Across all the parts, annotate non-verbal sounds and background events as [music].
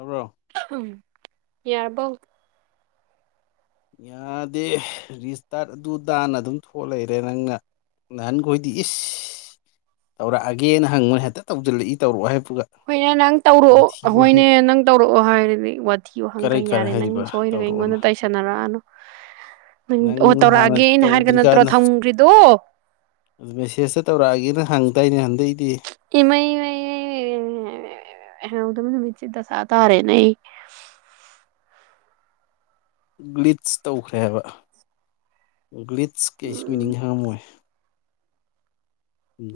ꯑ꯭ꯔꯣ ꯌꯥꯔꯕꯣ ꯌꯥꯗꯦ ꯔꯤꯁꯇꯥꯔꯠ ꯑꯗꯨ ꯑꯗꯥꯅ ꯑꯗꯨꯝ ꯊꯣꯛꯑ ꯂꯩꯔꯦ ꯅꯪꯅ ꯅꯍꯥꯟꯈꯣꯏꯗꯤ ꯏꯁ ꯇꯧꯔꯛꯑꯒꯦꯅ ꯍꯪꯕꯅꯤ ꯍꯦꯛꯇ ꯇꯧꯁꯤꯜꯂꯛꯏ ꯇꯧꯔꯛꯑꯣ ꯍꯥꯏ ꯍꯣꯏꯅꯦ ꯅꯪ ꯇꯧꯔꯛꯑꯣ ꯍꯣꯏꯅꯦ ꯅꯪ ꯇꯧꯔꯛꯑꯣ ꯍꯥꯏꯔꯗꯤ ꯋꯥꯊꯤ ꯋꯥꯍꯪꯒ ꯀꯔꯥꯏ ꯀꯔꯥꯏ ꯌꯥꯔꯦ ꯅꯪ ꯍꯥꯏꯔꯤꯕ ꯁꯣꯏꯔꯒ ꯇꯧꯔꯛꯑꯣꯅ ꯑꯩꯉꯣꯟꯗ ꯇꯥꯏꯁꯟꯅ [unintelligible] ꯅꯪ ꯑꯣ ꯍꯥꯟꯅ ꯇꯧꯔꯛꯑꯒꯦꯅ ꯍꯥꯏꯔꯒ ꯅꯠꯇ꯭ꯔꯣ ꯇꯧꯗ꯭ꯔꯤꯀꯥꯟꯗ ꯊꯝꯒ꯭ꯔꯤꯗꯨ꯫ ꯃꯦꯁꯦꯁꯇ ꯇꯧꯔꯛꯑꯒꯦꯅ [unintelligible] ꯏꯃꯩ ꯃꯩ ꯃꯩ [unintelligible] [unintelligible] ꯗꯁꯥ ꯇꯔꯦꯅꯦ ꯑꯩ꯫ ꯒ꯭ꯂꯤꯠꯁ ꯇꯧꯈ꯭ꯔꯦ ꯍꯥꯏꯕ ꯒ꯭ꯂꯤꯠ [unintelligible] ꯎꯝ ꯃꯤꯅꯤꯡ ꯈꯪꯉꯝꯃꯣꯏ꯫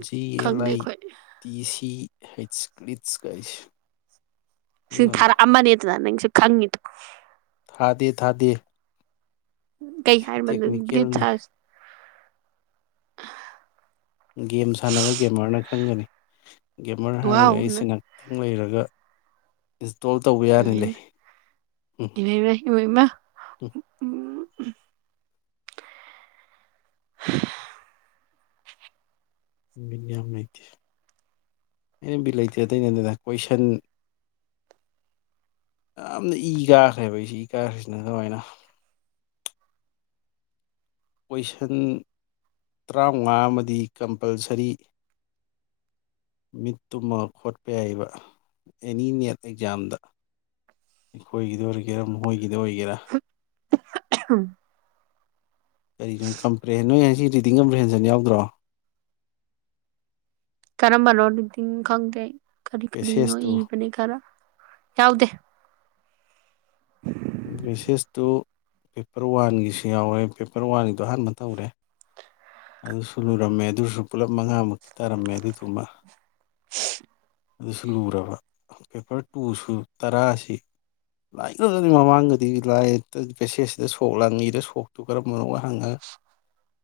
ꯖꯤ ꯑꯦꯜ ꯈꯪꯗꯦ ꯑꯥꯏ ꯑꯩꯈꯣꯏ ꯇꯤ ꯏ ꯁꯤ꯫ ꯍꯩꯁ ꯀ꯭ꯔꯤꯠꯁ ꯀꯥꯏꯁ ꯁꯤ ꯊꯔꯥꯑꯃꯅꯤ ꯑꯗꯨꯅ ꯅꯪꯁꯨ ꯈꯪꯉꯤꯗꯨ꯫ ꯊꯥꯗꯦ ꯊꯥꯗꯦ꯫ ꯀꯩ ꯁꯤ ꯍꯥꯏꯔꯝꯕꯅꯣ ꯗꯤꯄ ꯇꯦꯛꯅꯤꯀꯦꯜꯅꯤ ꯁꯔꯁ [unintelligible] ꯒꯦꯝ ꯁꯥꯟꯅꯕ ꯒꯦꯝꯃꯔꯅ ꯈꯪꯒꯅꯤ꯫ ꯒꯦꯃꯔ ꯍꯥꯏꯔꯒ ꯋꯥꯎ ꯑꯩꯁꯤ ꯉꯥꯛꯇꯪ ꯂꯩꯔ [unintelligible] ꯎꯝ ꯏꯃꯩ ꯃꯩ ꯏꯃꯥꯏ ꯃꯥ ꯎꯝ [unintelligible] [unintelligible] ꯕꯤꯟ ꯌꯥꯝ ꯂꯩꯇꯦ ꯑꯩꯅ ꯕꯤꯜ ꯂꯩꯇꯦ ꯑꯇꯩ ꯅꯇꯦꯗ ꯀꯣꯏꯁꯟ ꯌꯥꯝꯅ ꯏ ꯀꯥꯈ꯭ꯔꯦꯕ ꯑꯩꯖꯤ ꯏ ꯀꯥꯈ꯭ꯔꯁꯤꯅ ꯑꯗꯨꯃꯥꯏꯅ ꯀꯣꯏꯁꯟ ꯇꯔꯥꯃꯉꯥ ꯑꯃꯗꯤ ꯀꯝꯄꯜꯁꯔꯤ ꯃꯤꯠ ꯇꯨꯝꯃꯒ ꯈꯣꯠꯄ ꯌꯥꯏꯕ ꯑꯦꯅꯤ ꯅꯦꯠ ꯑꯦꯛꯖꯥꯝꯗ ꯑꯩꯈꯣꯏꯒꯤꯗ ꯑꯣꯏꯒꯦꯔꯥ ꯃꯈꯣꯏꯒꯤꯗ ꯑꯣꯏꯒꯦꯔꯥ [unintelligible] ꯀꯔꯤꯅꯣ ꯀꯝꯄ꯭ꯂꯦꯟ ꯅꯣꯏ ꯉꯁꯤ ꯔꯤꯗꯤꯡ ꯑꯃ ꯍꯦꯟꯖꯟ ꯌꯥꯎꯗ꯭ꯔꯣ꯫ ꯀꯔꯝꯕꯅꯣ ꯔꯤꯗꯤꯡ ꯈꯪꯗꯦ ꯑꯩ꯫ ꯀꯔꯤ ꯀꯔꯤꯅꯣ ꯄꯦꯁꯦꯁꯇꯨ ꯏꯕꯅꯦ ꯈꯔ ꯌꯥꯎꯗꯦ꯫ ꯄꯦꯁꯦꯁꯇꯨ ꯄꯦꯄꯔ ꯋꯥꯟꯒꯤꯁꯨ ꯌꯥꯎꯔꯦ ꯄꯦꯄꯔ ꯋꯥꯟꯒꯤꯗꯣ ꯑꯍꯥꯟꯕ ꯇꯧꯔꯦ꯫ ꯑꯗꯨꯁꯨ ꯂꯨꯔꯝꯃꯦ ꯑꯗꯨꯁꯨ ꯄꯨꯂꯞ ꯃꯉꯥꯃꯛꯇꯤ ꯇꯥꯔꯝꯃꯦ ꯑꯗꯨꯏꯗꯨꯃ꯫ ꯑꯗꯨꯁꯨ ꯂꯨꯔꯕ ꯄꯦꯄꯔ ꯇꯨꯁꯨ ꯇꯔꯥꯁꯤ ꯂꯥꯏ [unintelligible] ꯃꯃꯥꯡꯗꯗꯤ ꯂꯥꯏ ꯄꯦꯁꯦꯖꯁꯤꯗ ꯁꯣꯛ ꯂꯥꯡꯉꯤꯗ ꯁꯣꯛꯇꯨ ꯀꯔꯝꯕꯅꯣ ꯍꯪꯉꯒ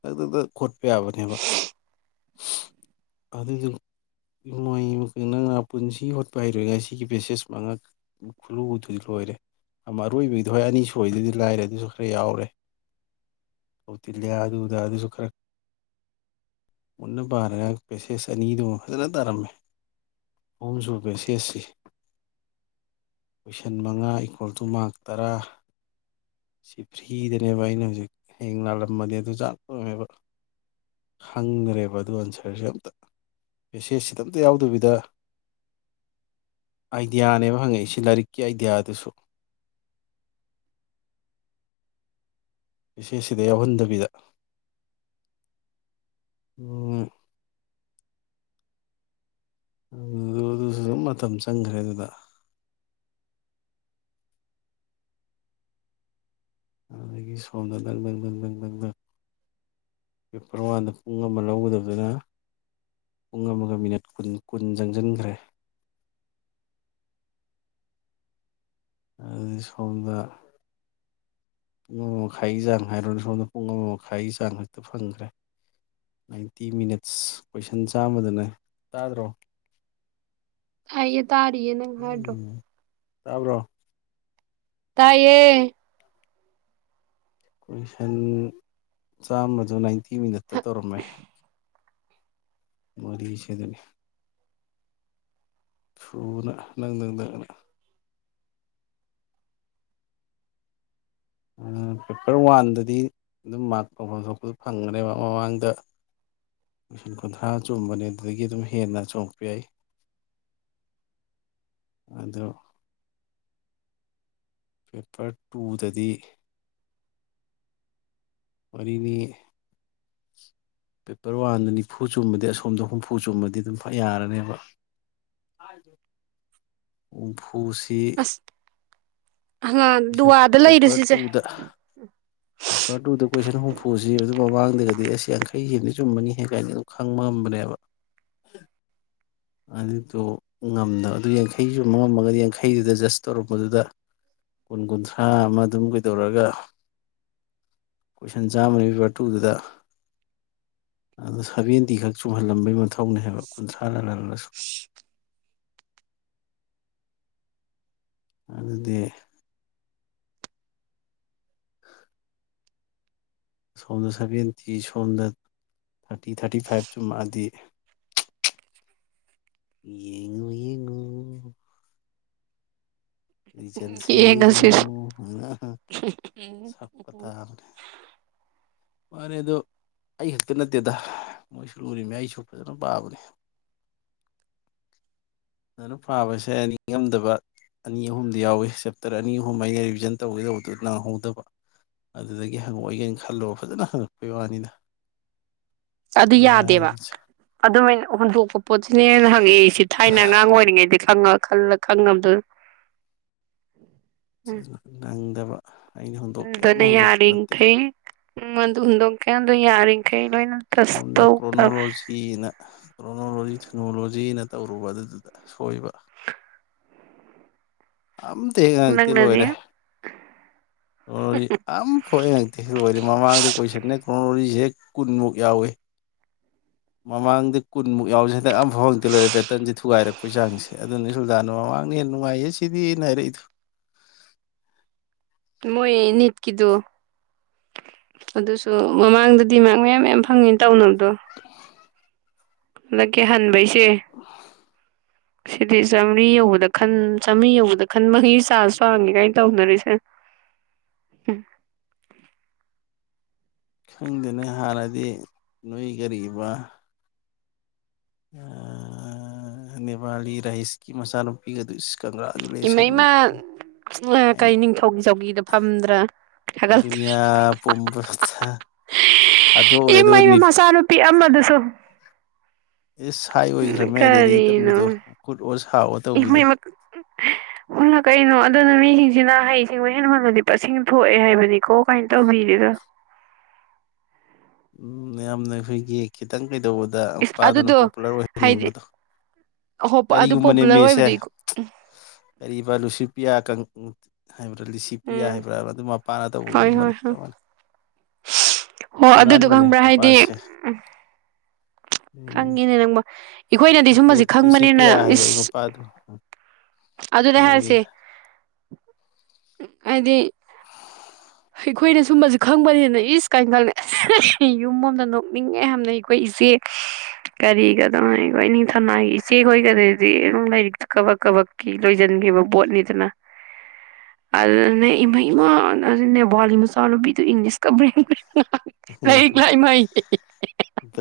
ꯑꯗꯨꯗ [unintelligible] ꯌꯥꯕꯅꯦꯕ꯫ ꯑꯗꯨꯗꯤ ꯅꯣꯏ [unintelligible] ꯄꯨꯟꯁꯤ ꯍꯣꯠꯄ ꯍꯩꯔꯣꯏꯏ ꯉ ꯁꯤꯒꯤ ꯄꯦꯁꯦꯁ ꯃꯉꯛ ꯈꯨꯜꯂꯨꯗꯨꯗꯤ ꯂꯣꯏꯔꯦ ꯑꯔꯣꯏꯕꯒꯤꯗꯣ ꯍꯣꯏ ꯑꯅꯤ ꯁꯣꯏꯗꯗꯤ ꯂꯥꯏꯔꯦ ꯑꯗꯨꯁꯨ ꯈꯔ ꯌꯥꯎꯔꯦꯧ ꯇꯤꯜꯂꯦ ꯑꯗꯨꯗ ꯑꯗꯨꯁꯨ ꯈꯔ ꯃꯨꯟꯅ ꯄꯥꯔꯒ ꯄꯦꯁꯦꯁ ꯑꯅꯤꯗꯨꯃ ꯐꯖꯅ ꯇꯥꯔꯝꯃꯦ ꯑꯍꯨꯝꯁꯨꯕ ꯄꯦꯁꯦꯁꯁꯤ ꯀꯣꯏꯁꯟ ꯃꯉꯥ ꯏꯀꯣꯜ ꯇꯨ ꯃꯥꯛ ꯇꯔꯥ ꯁꯤ ꯐ꯭ꯔꯤꯗꯅꯦꯕ ꯑꯩꯅ ꯍꯧꯖꯤꯛ ꯍꯌꯦꯡ ꯂꯥꯜꯂꯝꯃꯗꯤ ꯑꯗꯨ ꯆꯥꯛꯇꯣꯏꯃꯦꯕ꯫ ꯈꯪꯒ꯭ꯔꯦꯕ ꯑꯗꯨ ꯑꯟꯁꯔꯁꯦ ꯑꯝꯇ ꯄꯦꯁꯦꯖꯁꯤꯗ ꯑꯝꯇ ꯌꯥꯎꯗꯕꯤꯗ ꯑꯥꯏꯗꯤꯌꯥꯅꯦꯕ ꯍꯪꯉꯛꯏꯁꯤ ꯂꯥꯏꯔꯤꯛꯀꯤ ꯑꯥꯏꯗꯤꯌꯥꯗꯨꯁꯨ ꯄꯦꯁꯦꯁꯤꯗ ꯌꯥꯎꯍꯟꯗꯕꯤꯗ ꯑꯗꯨ ꯑꯗꯨꯁꯨ ꯑꯗꯨꯝ ꯃꯇꯝ ꯆꯪꯈ꯭ꯔꯦ ꯑꯗꯨꯗ꯫ ꯑꯗꯨꯗꯒꯤ ꯁꯣꯝꯗ ꯅꯪ ꯅꯪ ꯅꯪ ꯅꯪ ꯅꯪ ꯅꯪ ꯄꯦꯄꯔ ꯋꯥꯟꯗ ꯄꯨꯡ ꯑꯃ ꯂꯧꯒꯗꯕꯗꯨꯅ ꯄꯨꯡ ꯑꯃꯒ ꯃꯤꯅꯠ ꯀꯨꯟ ꯀꯨꯟ ꯆꯪꯖꯟꯒ꯭ꯔꯦ꯫ ꯑꯗꯨꯗꯤ ꯁꯣꯝꯗ ꯄꯨꯡ ꯑꯃ ꯃꯈꯥꯏꯒꯤ ꯆꯥꯡ ꯍꯥꯏꯔꯣꯅꯦ ꯁꯣꯝꯗ ꯄꯨꯡ ꯑꯃ ꯃꯈꯥꯏꯒꯤ ꯆꯥꯡ ꯈꯛꯇ ꯐꯪꯗ꯭ꯔꯦ ꯅꯥꯏꯟꯇꯤ ꯃꯤꯅꯠꯁ ꯀꯣꯏꯁꯟ ꯆꯥꯝꯃꯗꯅꯦ ꯇꯥꯗ꯭ꯔꯣ ꯇꯥꯏꯌꯦ ꯇꯥꯔꯤꯌꯦ ꯅꯪ ꯍꯥꯏꯗꯣ ꯇꯥꯕ꯭ꯔꯣ ꯇꯥꯏꯌꯦ ꯀꯣꯏꯁꯟ ꯆꯥꯝꯃꯗꯣ ꯅꯥꯏꯟꯇꯤ ꯇꯤ ꯃꯤꯅꯠꯇ ꯇꯧꯔꯝꯃꯦ ꯃꯔꯤ ꯁꯤꯗꯅꯤ ꯁꯨꯅ ꯅꯪ ꯅꯪꯗꯪꯅ ꯄꯦꯄꯔ ꯋꯥꯟꯗꯗꯤ ꯑꯗꯨꯝ ꯃꯥꯔꯛ ꯇꯧꯐꯝ ꯊꯣꯛꯄꯁꯨ ꯐꯪꯒꯅꯦꯕ ꯃꯃꯥꯡꯗ ꯀꯣꯏꯁꯟ ꯀꯨꯟꯊ꯭ꯔꯥ ꯆꯨꯝꯕꯅꯦ ꯑꯗꯨꯗꯒꯤ ꯑꯗꯨꯝ ꯍꯦꯟꯅ ꯆꯣꯡꯉꯛꯄ ꯌꯥꯏ ꯑꯗꯨ ꯄꯦꯄꯔ ꯇꯨꯗꯗꯤ ꯃꯔꯤꯅꯤ ꯄꯦꯄꯔ ꯋꯥꯟꯗ ꯅꯤꯐꯨ ꯆꯨꯝꯕꯗꯤ ꯑꯁꯣꯝꯗ ꯍꯨꯝꯐꯨ ꯆꯨꯝꯃꯗꯤ ꯑꯗꯨꯝ ꯌꯥꯔꯅꯤꯕ ꯍꯨꯝꯐꯨ ꯄꯨꯁꯤ ꯑꯁ ꯍꯂꯥꯟ ꯗꯨꯋꯥꯗ ꯂꯩꯔꯦ ꯄꯦꯄꯔ ꯁꯤꯁꯦ ꯇꯨꯗ ꯄꯦꯄꯔ ꯇꯨꯗ ꯀꯣꯏꯁꯟ ꯍꯨꯝꯐꯨꯁꯤ ꯑꯗꯨ ꯃꯃꯥꯡꯗꯒꯗꯤ ꯑꯁ ꯌꯥꯡꯈꯩ ꯍꯗꯤ ꯆꯨꯝꯃꯅꯤꯍꯦ ꯀꯥꯏꯅ ꯑꯗꯨꯝ ꯈꯪꯕ ꯉꯝꯕꯅꯦꯕ ꯑꯗꯨꯗꯣ ꯉꯝꯗꯕ ꯑꯗꯨ ꯌꯥꯡꯈꯩ ꯆꯨꯝꯕ ꯉꯝꯃꯒꯗꯤ ꯌꯥꯡꯈꯩꯗꯨꯗ ꯖꯁ ꯇꯧꯔꯛꯄꯗꯨꯗ ꯀꯨꯟ ꯀꯨꯟꯊ꯭ꯔꯥ ꯑꯃ ꯑꯗꯨꯝ ꯀꯩꯗꯧꯔꯒ ꯀꯣꯏꯁꯟ ꯆꯥꯝꯃꯅꯤ ꯄꯦꯄꯥꯔ ꯇꯨꯗꯨꯗ ꯑꯗꯨ ꯁꯚꯦꯟꯇꯤ ꯈꯛ ꯆꯨꯝꯍꯜꯂꯝꯕꯩ ꯃꯊꯧꯅꯦ ꯍꯥꯏꯕ ꯀꯨꯟꯊ꯭ꯔꯥ ꯂꯜꯍꯜꯂꯁꯨ ꯑꯗꯨꯗꯤ ꯁꯣꯝꯗ ꯁꯚꯦꯟꯇꯤ ꯁꯣꯝꯗ ꯊꯥꯔꯇꯤ ꯊꯥꯔꯇꯤ ꯐꯥꯏꯚ ꯆꯨꯝꯃꯛꯑꯗꯤ ꯌꯦꯡꯉꯨ ꯌꯦꯡꯉꯨ ꯔꯤꯖꯜꯁꯤ ꯌꯦꯡ ꯉꯁꯤꯁꯦ ꯌꯦꯡꯉꯨ ꯎꯝ ꯁꯛꯄ ꯇꯥꯕꯅꯦ ꯃꯥꯅꯦ ꯑꯗꯣ ꯑꯩ ꯈꯛꯇ ꯅꯠꯇꯦꯗ ꯃꯣꯏꯁꯨ ꯂꯨꯔꯤꯅꯤ ꯑꯩꯁꯨ ꯐꯖꯅ ꯄꯥꯕꯅꯦ ꯑꯗꯨꯝ ꯄꯥꯕꯁꯦ ꯅꯤꯉꯝꯗꯕ ꯑꯅꯤ ꯑꯍꯨꯝꯗꯤ ꯌꯥꯎꯋꯤ ꯆꯦꯞꯇꯔ ꯑꯅꯤ ꯑꯍꯨꯝ ꯑꯩꯅ ꯔꯤꯚꯤꯖꯟ ꯇꯧꯒꯦꯗꯧꯕꯗꯨ ꯅꯪꯍꯧꯗꯕ ꯑꯗꯨꯗꯒꯤ ꯍꯪꯉꯛꯑꯣꯏꯒꯦꯅ ꯈꯜꯂꯨ ꯐꯖꯅ ꯍꯪꯉꯛꯄꯩ ꯋꯥꯅꯤꯗ ꯑꯗꯨ ꯌꯥꯗꯦꯕ ꯑꯗꯨ ꯑꯣꯏꯅ ꯍꯨꯟꯗꯣꯛꯄ ꯄꯣꯠꯁꯤꯅ ꯍꯦꯟꯅ ꯍꯪꯉꯛꯏꯁꯤ ꯊꯥꯏꯅ ꯑꯉꯥꯡ ꯑꯣꯏꯔꯤꯉꯩꯗꯩ ꯈꯪꯉꯛ ꯂ ꯈꯪꯉꯝꯗꯨ ꯅꯪꯗꯕ ꯑꯩꯅ ꯍꯨꯟꯗꯣꯛꯀꯦ ꯌꯥꯝꯅ ꯍꯨꯟꯗꯣꯛꯄ ꯅꯠꯇꯦ ꯎꯝ ꯑꯗꯨ ꯍꯨꯟꯗꯣꯛꯀꯦ ꯌꯥꯎ ꯑꯗꯨ ꯌꯥꯔꯤꯃꯈꯩ ꯂꯣꯏꯅ ꯇꯁ ꯁꯣꯝꯗ ꯇꯧꯒꯗꯕ ꯀ꯭ꯔꯣꯅꯣꯂꯣꯖꯤꯅ ꯀ꯭ꯔꯣꯅꯣꯂꯣꯖꯤ [unintelligible] ꯅꯣꯂꯣꯖꯤꯅ ꯇꯧꯔꯨꯕ ꯑꯗꯨꯗꯨꯗ ꯁꯣꯏꯕ ꯑꯝꯇ ꯍꯦꯛ ꯍꯪꯉꯛꯇꯦ ꯅꯪꯅꯗꯤ ꯂꯣꯏꯔꯦ ꯍꯣꯏ ꯑꯝꯐꯧ ꯍꯦꯛ ꯍꯪꯉꯛꯇꯦ ꯂꯣꯏꯔꯦ ꯃꯃꯥꯡꯗ ꯀꯣꯏꯁꯟꯄ ꯀꯣꯅꯣꯂꯣꯖꯥꯁꯦ ꯀꯨꯟꯃꯨꯛ ꯌꯥꯎꯋꯤ ꯃꯃꯥꯡꯗ ꯀꯨꯟꯃꯨꯛ ꯌꯥꯎꯁꯦ ꯍꯟꯗꯛ ꯑꯝꯐꯥꯎ ꯍꯪꯇꯦ ꯂꯣꯏꯔꯦ ꯄꯦꯇꯔꯟꯁꯦ ꯊꯨꯒꯥꯏꯔꯛꯄꯩ ꯆꯥꯡꯁꯦ ꯑꯗꯨꯅ ꯁꯨꯜꯇꯥꯥꯟꯗ ꯃꯃꯥꯡꯅ ꯍꯦꯟꯅ ꯅꯨꯡꯉꯥꯏꯌꯦ ꯁꯤꯗꯤꯅ ꯍꯥꯏꯔꯛꯏꯗꯨ ꯃꯣꯏ ꯅꯤꯠꯀꯤꯗꯣ ꯑꯗꯨꯁꯨ ꯃꯃꯥꯡꯗ ꯗꯤꯃꯥꯛ ꯃꯌꯥꯝ ꯃꯌꯥꯝ ꯐꯪꯉꯤꯅ ꯇꯧꯅꯝ ꯗꯣ ꯃ ꯀꯤꯍꯟꯕꯩ ꯁ ꯆꯦ ꯁꯤꯗꯤ ꯆꯥꯝꯃꯔꯤ ꯌꯧꯕꯗ ꯈꯟ ꯆꯥꯝꯃꯔꯤ ꯌꯧꯕꯗ ꯈꯟ ꯃꯈꯩꯒꯤ ꯆꯥꯟꯖ ꯋꯥꯡꯉꯦ ꯀꯥꯏꯅ ꯇꯧꯅꯔꯤꯁꯦ ꯎꯝ ꯈꯪꯗꯅ ꯍꯥꯟꯅꯗꯤ ꯅꯣꯏ ꯀꯔꯤꯕ ꯑ ꯅꯦꯄꯥꯔꯤ ꯔꯥꯏꯁꯀꯤ ꯃꯆꯥ ꯅꯨꯄꯤꯒꯗꫭ ꯏꯃꯩꯃ ꯍꯥꯏꯅ ꯀꯩ ꯅꯤꯡꯊꯧꯒꯤꯖꯧꯒꯤꯗ ꯐꯝꯗ꯭ꯔꯥ ꯊꯒꯠ ꯗꯨꯅꯤꯌꯥ ꯄꯨꯝꯕ ꯊꯥꯗꯣꯛꯎꯔꯦ ꯑꯗꯨꯒ ꯏꯃꯩꯃ ꯅꯤꯠ ꯃꯆꯥꯅꯨꯄꯤ ꯑꯃꯗꯨꯁꯨ ꯑꯦꯁ ꯍꯥꯏ ꯎꯝ ꯑꯣꯏꯈ꯭ꯔꯃꯦ ꯗꯦꯜꯂꯤ ꯀꯔꯤꯅꯣ ꯇꯝꯕꯤꯗꯣ ꯈꯨꯠ ꯑꯣ ꯁꯥꯑꯣ ꯇꯧꯕꯤꯗꯣ ꯏꯃꯩ ꯍꯟꯅ ꯀꯩꯅꯣ ꯑꯗꯨꯅ ꯃꯤ ꯁꯤꯅ ꯍꯩꯁꯤꯡꯕ ꯍꯦꯟꯃꯂꯗꯤ ꯄꯁꯤꯡ ꯊꯣꯛꯑꯦ ꯍꯥꯏꯕꯅꯤꯀꯣ ꯀꯃꯥꯏꯅ ꯇꯧꯕꯤꯔꯤꯗ ꯎꯝ ꯌꯥꯝꯅ ꯑꯩꯈꯣꯏꯒꯤ ꯈꯤꯇꯪ ꯀꯩꯗꯧꯕꯗ ꯏꯁ ꯐꯥꯗꯅ ꯑꯗꯨꯗꯣ ꯄꯣꯄꯨꯂꯔ ꯍꯥꯏꯗꯤ ꯑꯣꯏꯍꯟꯅꯤꯡꯕꯗꯣ ꯑꯍꯣ ꯑꯗꯨ ꯀꯔꯤꯒꯨꯝꯕꯅꯦ ꯄꯣꯄꯨꯂꯔ ꯃꯦꯁꯦ ꯑꯣꯏꯕꯗꯤ ꯀꯔꯤꯕ ꯂꯨꯁꯤꯄꯤꯌꯥ ꯀꯪ ꯍꯥꯏꯕ꯭ꯔꯥ ꯂꯤꯁꯤ ꯄ꯭ꯔꯤꯌꯥ ꯎꯝ ꯍꯥꯏꯕ꯭ꯔꯥ ꯑꯗꯨ ꯃꯄꯥꯅ ꯍꯣꯏ ꯍꯣꯏ ꯇꯧꯕꯒꯨꯝꯕꯅꯦ ꯍꯣꯏ ꯆꯞ ꯃꯥꯟꯅꯩ ꯍꯣ ꯑꯗꯨꯗꯣ ꯍꯨꯔꯥꯟꯕꯅꯦ ꯈꯪꯕ꯭ꯔꯥ ꯍꯥꯏꯗꯤ ꯃꯄꯥꯁꯦ ꯎꯝ ꯈꯪꯉꯤꯅꯦ ꯅꯪꯕ ꯅꯠꯇꯦ ꯁꯤ ꯄꯌꯥ ꯍꯥꯏꯕ ꯑꯩ ꯅꯨꯄꯥꯗꯨ ꯑꯗꯨꯅꯦ ꯍꯥꯏꯔꯁꯦ ꯑꯗꯤ ꯑꯩꯈꯣꯏꯅ ꯁꯨꯝꯕꯁꯨ ꯈꯪꯕꯅꯤꯅ ꯏꯁ ꯀꯥꯏꯅ ꯈꯪꯂꯦ ꯑꯁ ꯌꯨꯝ ꯑꯃꯣꯝꯗ ꯅꯣꯛꯅꯤꯡꯉꯦ ꯌꯥꯝꯅꯩ ꯑꯩꯈꯣꯏ ꯏꯆꯦ ꯀꯔꯤꯒꯗꯧꯣ ꯑꯩꯈꯣꯏ ꯅꯤꯡꯊꯝꯅꯥꯒꯤ ꯏꯆꯦꯈꯣꯏꯒꯗꯗꯤ ꯑꯗꯨꯝ ꯂꯥꯏꯔꯤꯛꯇ ꯀꯕꯛ ꯀꯕꯛꯀꯤ ꯂꯣꯏꯁꯤꯟꯈꯤꯕ ꯄꯕꯣꯠꯅꯤꯗꯅ ꯑꯗꯨꯅ ꯏꯃꯩꯃꯥ ꯑꯗꯨ ꯅꯕꯣꯂꯤꯕꯨ ꯆꯂꯣꯤ ꯇꯨ ꯏꯪꯂꯤꯁꯀꯕ꯭ꯔ ꯎꯝ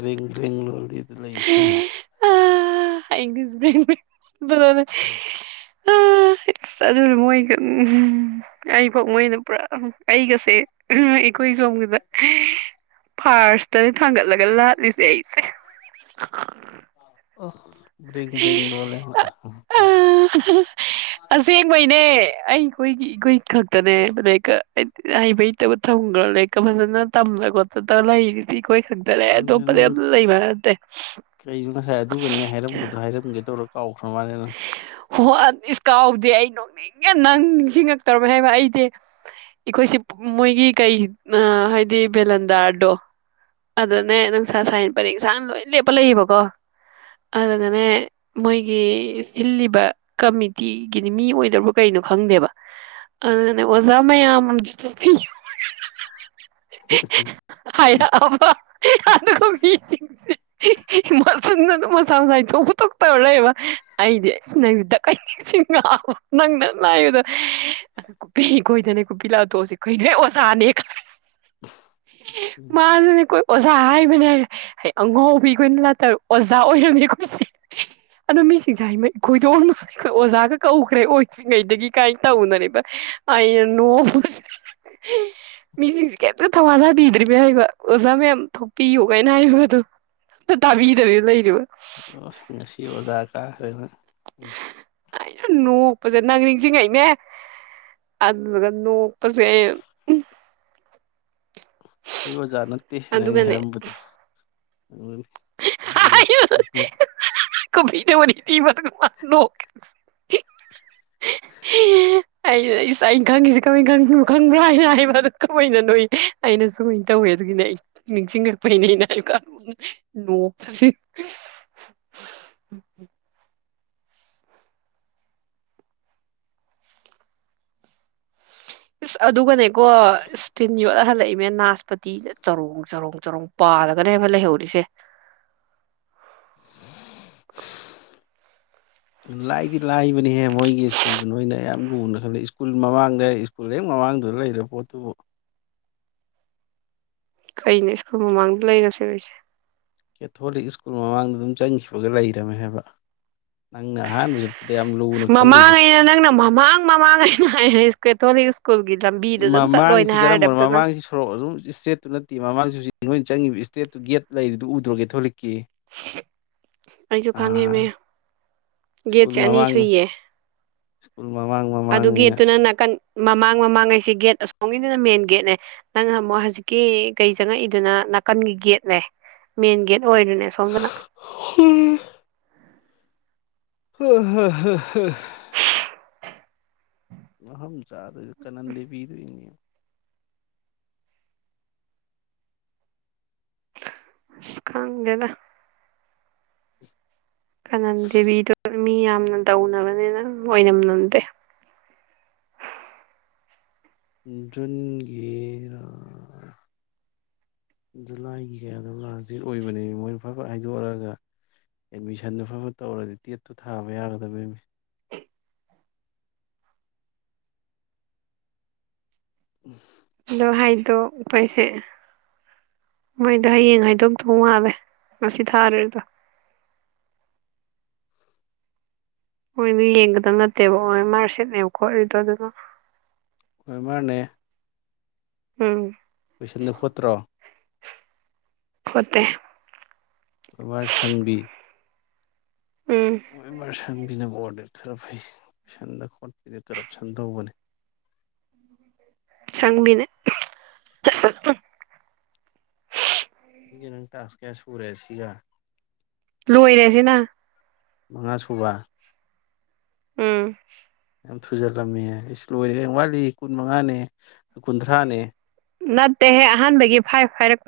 ꯔꯤ ꯔꯤ ꯂ ꯑꯗꯨ ꯂꯩꯈ꯭ꯔꯦ ꯏꯪꯂꯤꯁ [unintelligible] ꯑꯗꯨꯅ ꯃꯣꯏꯒ ꯑꯩꯐꯥꯎ ꯃꯣꯏꯅ ꯄꯨꯔꯥ ꯑꯩꯒꯁꯦ ꯑꯩꯈꯣꯏ ꯁꯣꯝꯒꯤꯗ ꯐꯔꯁꯇ ꯊꯥꯡꯒꯠꯂꯒꯠ ꯂꯥꯂꯤꯁꯦ ꯑꯩꯁꯦ [unintelligible] ꯑꯣꯐ ꯑꯁꯦꯡꯕꯩꯅꯦ ꯑꯩꯈꯣꯏꯒꯤ ꯏꯈꯣꯏ ꯈꯛꯇꯅꯦ ꯂ ꯍꯩꯕ ꯍꯩꯇꯕ ꯊꯝꯈ꯭ꯔꯥ ꯂꯔꯤꯛꯀ ꯐꯖꯅ ꯇꯝꯗ ꯈꯣꯠꯇ ꯂꯩꯔꯤꯗꯤ ꯑꯩꯈꯣꯏ ꯈꯛꯇꯔꯦ ꯑꯗꯨꯗꯤ ꯑꯇꯣꯞꯄꯗꯤ ꯅꯪ ꯑꯝ ꯂꯩꯕ ꯅꯠꯇꯦ ꯍꯥꯏꯔꯝꯕꯣ ꯍꯥꯏꯔꯝꯒꯦ ꯇꯧꯔꯛ ꯀꯥꯎꯈꯨꯝꯃꯅꯤ ꯍꯣ ꯏꯁ ꯀꯥꯎꯗꯦ ꯑꯩ ꯅꯣꯡꯅꯤꯡꯉ ꯅꯪ ꯅꯤꯡꯁꯤꯡꯉꯛꯇꯧꯔꯝꯃꯦ ꯍꯥꯏꯕ ꯑꯩꯗꯤ ꯑꯩꯈꯣꯏꯁꯦ ꯃꯣꯏꯒꯤ ꯀꯩ ꯍꯥꯏꯗꯤ ꯕꯦꯂꯟꯗꯥꯔꯗꯣ ꯑꯗꯨꯅꯦ ꯅꯪ ꯁꯥ ꯁꯥꯏꯟ ꯄꯔꯦꯡ ꯁꯥꯥꯡꯅ ꯂꯣꯏ ꯂꯦꯞꯄ ꯂꯩꯌꯦꯕꯀꯣ ꯑꯗꯨꯒꯅꯦ ꯃꯣꯏꯒꯤ ꯏꯜꯂꯤꯕ ꯀꯃꯤꯇꯤꯒꯤꯅꯤ ꯃꯤ ꯑꯣꯏꯗꯕ ꯀꯩꯅꯣ ꯈꯪꯗꯦꯕ ꯑꯗꯨꯅ ꯑꯣꯖꯥ ꯃꯌꯥꯝ ꯑ ꯊꯣꯛꯄꯤ ꯍꯕ ꯑ ꯃꯤꯁꯤꯡꯁꯤ ꯃꯁꯟꯗ ꯑꯗꯨ ꯃꯁꯥ ꯃꯁꯥꯏ ꯊꯣꯛꯄ ꯇꯧꯔ ꯂꯩꯕ ꯋꯥ ꯑꯩꯗꯤ ꯑꯁ ꯅꯪꯁꯤꯗ ꯀꯩꯁꯤ ꯅꯪꯅ ꯂꯥꯛꯕꯗꯣ ꯑꯗꯨ ꯀꯣꯄꯤ ꯈꯣꯏꯗꯅꯦ ꯀꯣꯄꯤ ꯂꯥꯛꯊꯣꯛꯁꯤ ꯈꯨꯏꯅꯣꯏ ꯑꯣꯖꯥꯅꯦ ꯈ ꯃꯥꯁꯨꯅꯦ ꯀꯣ ꯑꯣꯖꯥ ꯍꯥꯏꯕꯅꯦ ꯍꯥꯏꯔ ꯑꯉꯥꯎꯕꯤ ꯑꯩꯈꯣꯏꯅ ꯂꯥꯛꯇꯥꯔ ꯑꯣꯖꯥ ꯑꯣꯏꯔꯝꯃꯤ ꯑꯩꯈꯣꯏꯁꯦ ꯑꯗꯣ ꯃꯤꯁꯤ ꯑꯩꯈꯣꯏꯗꯣꯛꯅ ꯑꯣꯖꯥꯒ ꯀꯧꯈ꯭ꯔꯦ ꯑꯣꯏꯗ꯭ꯔꯤꯉꯩꯗꯒꯤ ꯀꯥꯏꯅ ꯇꯧꯅꯔꯤꯕ ꯑꯩꯅ ꯅꯣꯛꯄꯁꯤ ꯃꯤꯁꯤꯡꯁꯦ ꯀꯩꯝꯇ ꯊꯋꯥ ꯁꯥꯕꯤꯗ꯭ꯔꯤꯕꯅꯦ ꯍꯥꯏꯕ ꯑꯣꯖꯥ ꯃꯌꯥꯝ ꯊꯣꯛꯄꯤꯌꯨ ꯀꯥꯏꯅ ꯍꯥꯏꯕꯗꯣ ꯑꯝꯇ ꯇꯥꯕꯤꯗꯕꯤ ꯂꯩꯔꯤꯕ ꯑꯣ ꯉꯁꯤ ꯑꯣꯖꯥ ꯀꯥ ꯍꯣꯏꯍꯣꯏ ꯎꯝ ꯑꯩꯅ ꯅꯣꯛꯄꯁꯦ ꯅꯪ ꯅꯤꯡꯁꯤꯡꯉꯩꯅꯦ ꯑꯗꯨꯗꯨꯒ ꯅꯣꯛꯄꯁꯦ ꯑꯩ ꯑꯣꯖꯥꯅ ꯅꯠꯇꯦ ꯑꯩꯅ ꯑꯗꯨꯒꯅꯦ ꯍꯥꯏꯔꯝꯕꯗꯣ [unintelligible] ꯀꯃ ꯇꯧꯕꯅꯤꯕ ꯑ ꯑꯩꯅ ꯈꯪꯉꯁꯤꯦ ꯀꯃ ꯈꯅꯣ ꯈꯪꯕ꯭ꯔꯥ ꯍꯥꯏꯅ ꯍꯥꯏꯕ ꯑꯗꯨ ꯀꯃꯥꯏꯅ ꯅꯣꯏ ꯑꯩꯅ ꯁꯨꯃꯥꯏꯅ ꯇꯧꯋꯦ ꯑꯗꯨꯒꯤꯅꯦ ꯑꯩ ꯅꯤꯡꯁꯤꯡꯉꯛꯄꯒꯤꯅꯦ ꯑꯩꯅ ꯍꯥꯏ ꯅꯣꯛꯄ [unintelligible] ꯏꯁ ꯑꯗꯨꯒꯅꯦꯀꯣ ꯏꯁ ꯇꯤꯟ ꯌꯣꯠꯂ ꯍꯜꯂꯛꯏꯃꯦ ꯅꯥꯁꯄꯇꯤꯁꯦ ꯆꯔꯣꯡ ꯆꯔꯣꯡ ꯆꯔꯣꯡ ꯄꯥꯜꯔꯒꯅꯦꯕ ꯂꯩꯍꯧꯔꯤꯁꯦ ꯂꯥꯏꯗꯤ ꯂꯥꯏꯕꯅꯤꯍꯦ ꯃꯣꯏꯒꯤ ꯁ꯭ꯀꯨꯜꯗꯨ ꯅꯣꯏꯅ ꯌꯥꯝ ꯂꯨꯅ ꯈꯜꯂꯤ ꯁ꯭ꯀꯨꯜ ꯃꯃꯥꯡꯗ ꯁ꯭ꯀꯨꯜ ꯍꯦꯛ ꯃꯃꯥꯡꯗꯨꯗ ꯂꯩꯔꯦ ꯄꯣꯠꯇꯨꯕꯨ ꯀꯩꯅꯣ ꯁ꯭ꯀꯨꯜ ꯃꯃꯥꯡꯗ ꯂꯩꯔꯁꯤ ꯀꯦꯊꯣꯂꯤꯛ ꯁ꯭ꯀꯨꯜ ꯃꯃꯥꯡꯗ ꯑꯗꯨꯝ ꯆꯪꯈꯤꯕꯒ ꯂꯩꯔꯝꯃꯦ ꯍꯥꯏꯕ ꯅꯪꯅ ꯑꯍꯥꯟꯕ ꯆꯠꯄꯗ ꯌꯥꯝ ꯂꯨꯅ ꯈꯜꯂꯤꯗꯣ ꯃꯥꯡ ꯃꯃꯥꯡꯉꯩꯅ ꯍꯥꯏ ꯀꯦꯊꯣꯂꯤꯛ ꯏꯁ ꯃꯃꯥꯡꯁꯤ ꯀꯔꯝꯕꯅꯣ ꯃꯃꯥꯡꯁꯤ ꯁꯣꯔꯣꯛ ꯑꯗꯨꯝ ꯏꯁꯇ꯭ꯔꯦꯠꯇꯨ ꯅꯠꯇꯦ ꯃꯃꯥꯡꯁꯤ ꯍꯧꯖꯤꯛ ꯅꯣꯏꯅ ꯆꯪꯉꯕ ꯏꯁꯇꯦꯠꯇꯨ ꯒꯦꯠ ꯂꯩꯔꯤꯗꯨ ꯎꯗ꯭ꯔꯣ ꯀꯦꯊꯣꯂꯤꯛ ꯑꯩꯁꯨ ꯈꯪꯉꯤꯃꯦ ꯑꯥ ꯁ꯭ꯀꯨꯜ ꯒꯦꯠꯁꯦ ꯑꯅꯤ ꯃꯃꯥꯡ ꯁꯨꯏꯌꯦ ꯁ꯭ꯀꯨꯜ ꯃꯃꯥꯡ ꯃꯃꯥꯡꯅꯤꯅ ꯑꯗꯨꯒꯦꯠꯇꯨꯅ ꯅꯀꯟ ꯃꯃꯥꯡ ꯃꯃꯥꯡꯉꯩꯁꯦ ꯒꯦꯠ ꯑꯁꯣꯝꯒꯤꯗꯨꯅ ꯃꯦꯟ ꯒꯦꯠꯅꯦ ꯅꯪꯅ ꯑꯃꯨꯛ ꯍꯧꯖꯤꯛꯀꯤ ꯀꯩ ꯆꯪꯉꯛꯏꯗꯨꯅ ꯅꯥꯀꯟꯒꯤ ꯒꯦꯠꯅꯦ ꯃꯦꯟ ꯒꯦꯠ ꯑꯣꯏꯔꯅꯦ ꯁꯣꯝꯗꯅ ꯍ ꯍ ꯍ ꯍ ꯆꯥꯗ꯭ꯔꯗꯤ ꯀꯥꯅꯟ ꯗꯦꯕꯤꯗꯨ ꯏꯅꯦ ꯈꯪꯗꯦꯗ ꯀꯅꯟꯗꯦꯕꯤꯗ ꯃꯤ ꯌꯥꯝꯅ ꯇꯧꯅꯕꯅꯤ ꯑꯣꯏꯅꯝ ꯅꯝꯗꯦ ꯖꯨꯟꯒꯤ ꯖꯨꯂꯥꯏꯒꯤ ꯀꯌꯥꯗꯣ ꯂꯥꯁ ꯗꯦꯠ ꯑꯣꯏꯕꯅꯦꯕ ꯃꯣꯏꯅ ꯐꯕ ꯍꯥꯏꯗꯣꯛꯑꯒ ꯑꯦꯠꯃꯤꯁꯟꯗꯨꯣ ꯐꯠ ꯐꯠ ꯇꯧꯔꯗꯤ ꯗꯦꯠꯇꯨ ꯊꯥꯕ ꯌꯥꯒꯗꯕꯅꯦꯅꯤ ꯎꯝ ꯑꯗꯣ ꯍꯥꯏꯗꯣꯛꯄꯩꯁꯦ ꯃꯣꯏꯗꯣ ꯍꯌꯦꯡ ꯍꯥꯏꯗꯣꯛꯇꯣ ꯃꯥꯜꯂꯦ ꯉꯁꯤ ꯊꯥꯔꯤꯗꯣ ꯃꯣꯏꯅ ꯌꯦꯡꯒꯗꯕ ꯅꯠꯇꯦꯕ ꯑꯣꯏ ꯃꯥꯔ ꯁꯤꯠꯅꯦꯕ ꯈꯣꯠꯂꯤꯗꯣ ꯑꯗꯨꯅ ꯍꯣꯏꯃꯅꯦ ꯎꯝ ꯀꯣꯏꯁꯟꯗ ꯈꯣꯠꯇ꯭ꯔꯣ ꯈꯣꯠꯇꯦ ꯑꯕꯥꯁ ꯍꯪꯕꯤ ꯎꯝ ꯕꯔ ꯁꯪꯕꯤ ꯅꯕꯨ ꯗꯤ ꯈꯔ ꯐꯩ ꯀꯟꯗ ꯈꯣꯠꯄ ꯀꯔꯞꯁꯟ ꯇꯧꯕꯅꯦ ꯁꯥꯡꯃꯤꯅꯦ ꯑꯩꯁꯦ ꯅꯪ ꯇꯥꯁ ꯀꯌꯥ ꯁꯨꯔꯦ ꯁꯤꯒ ꯂꯣꯏꯔꯦꯁꯤꯅ ꯃꯉꯥ ꯁꯕꯥꯥ ꯎꯝ ꯌꯥꯝ ꯊꯨꯖꯜꯂꯝꯃꯦ ꯏꯁ ꯂꯣꯏꯔꯦ ꯍ ꯋꯥꯠꯂꯤ ꯀꯨꯟ ꯃꯉꯥꯅꯦ ꯀꯨꯟꯊ꯭ꯔꯥꯅꯦ ꯅꯠꯇꯦꯍꯦ ꯑꯍꯥꯟꯕꯒꯤ ꯍꯥꯏꯔꯛꯄ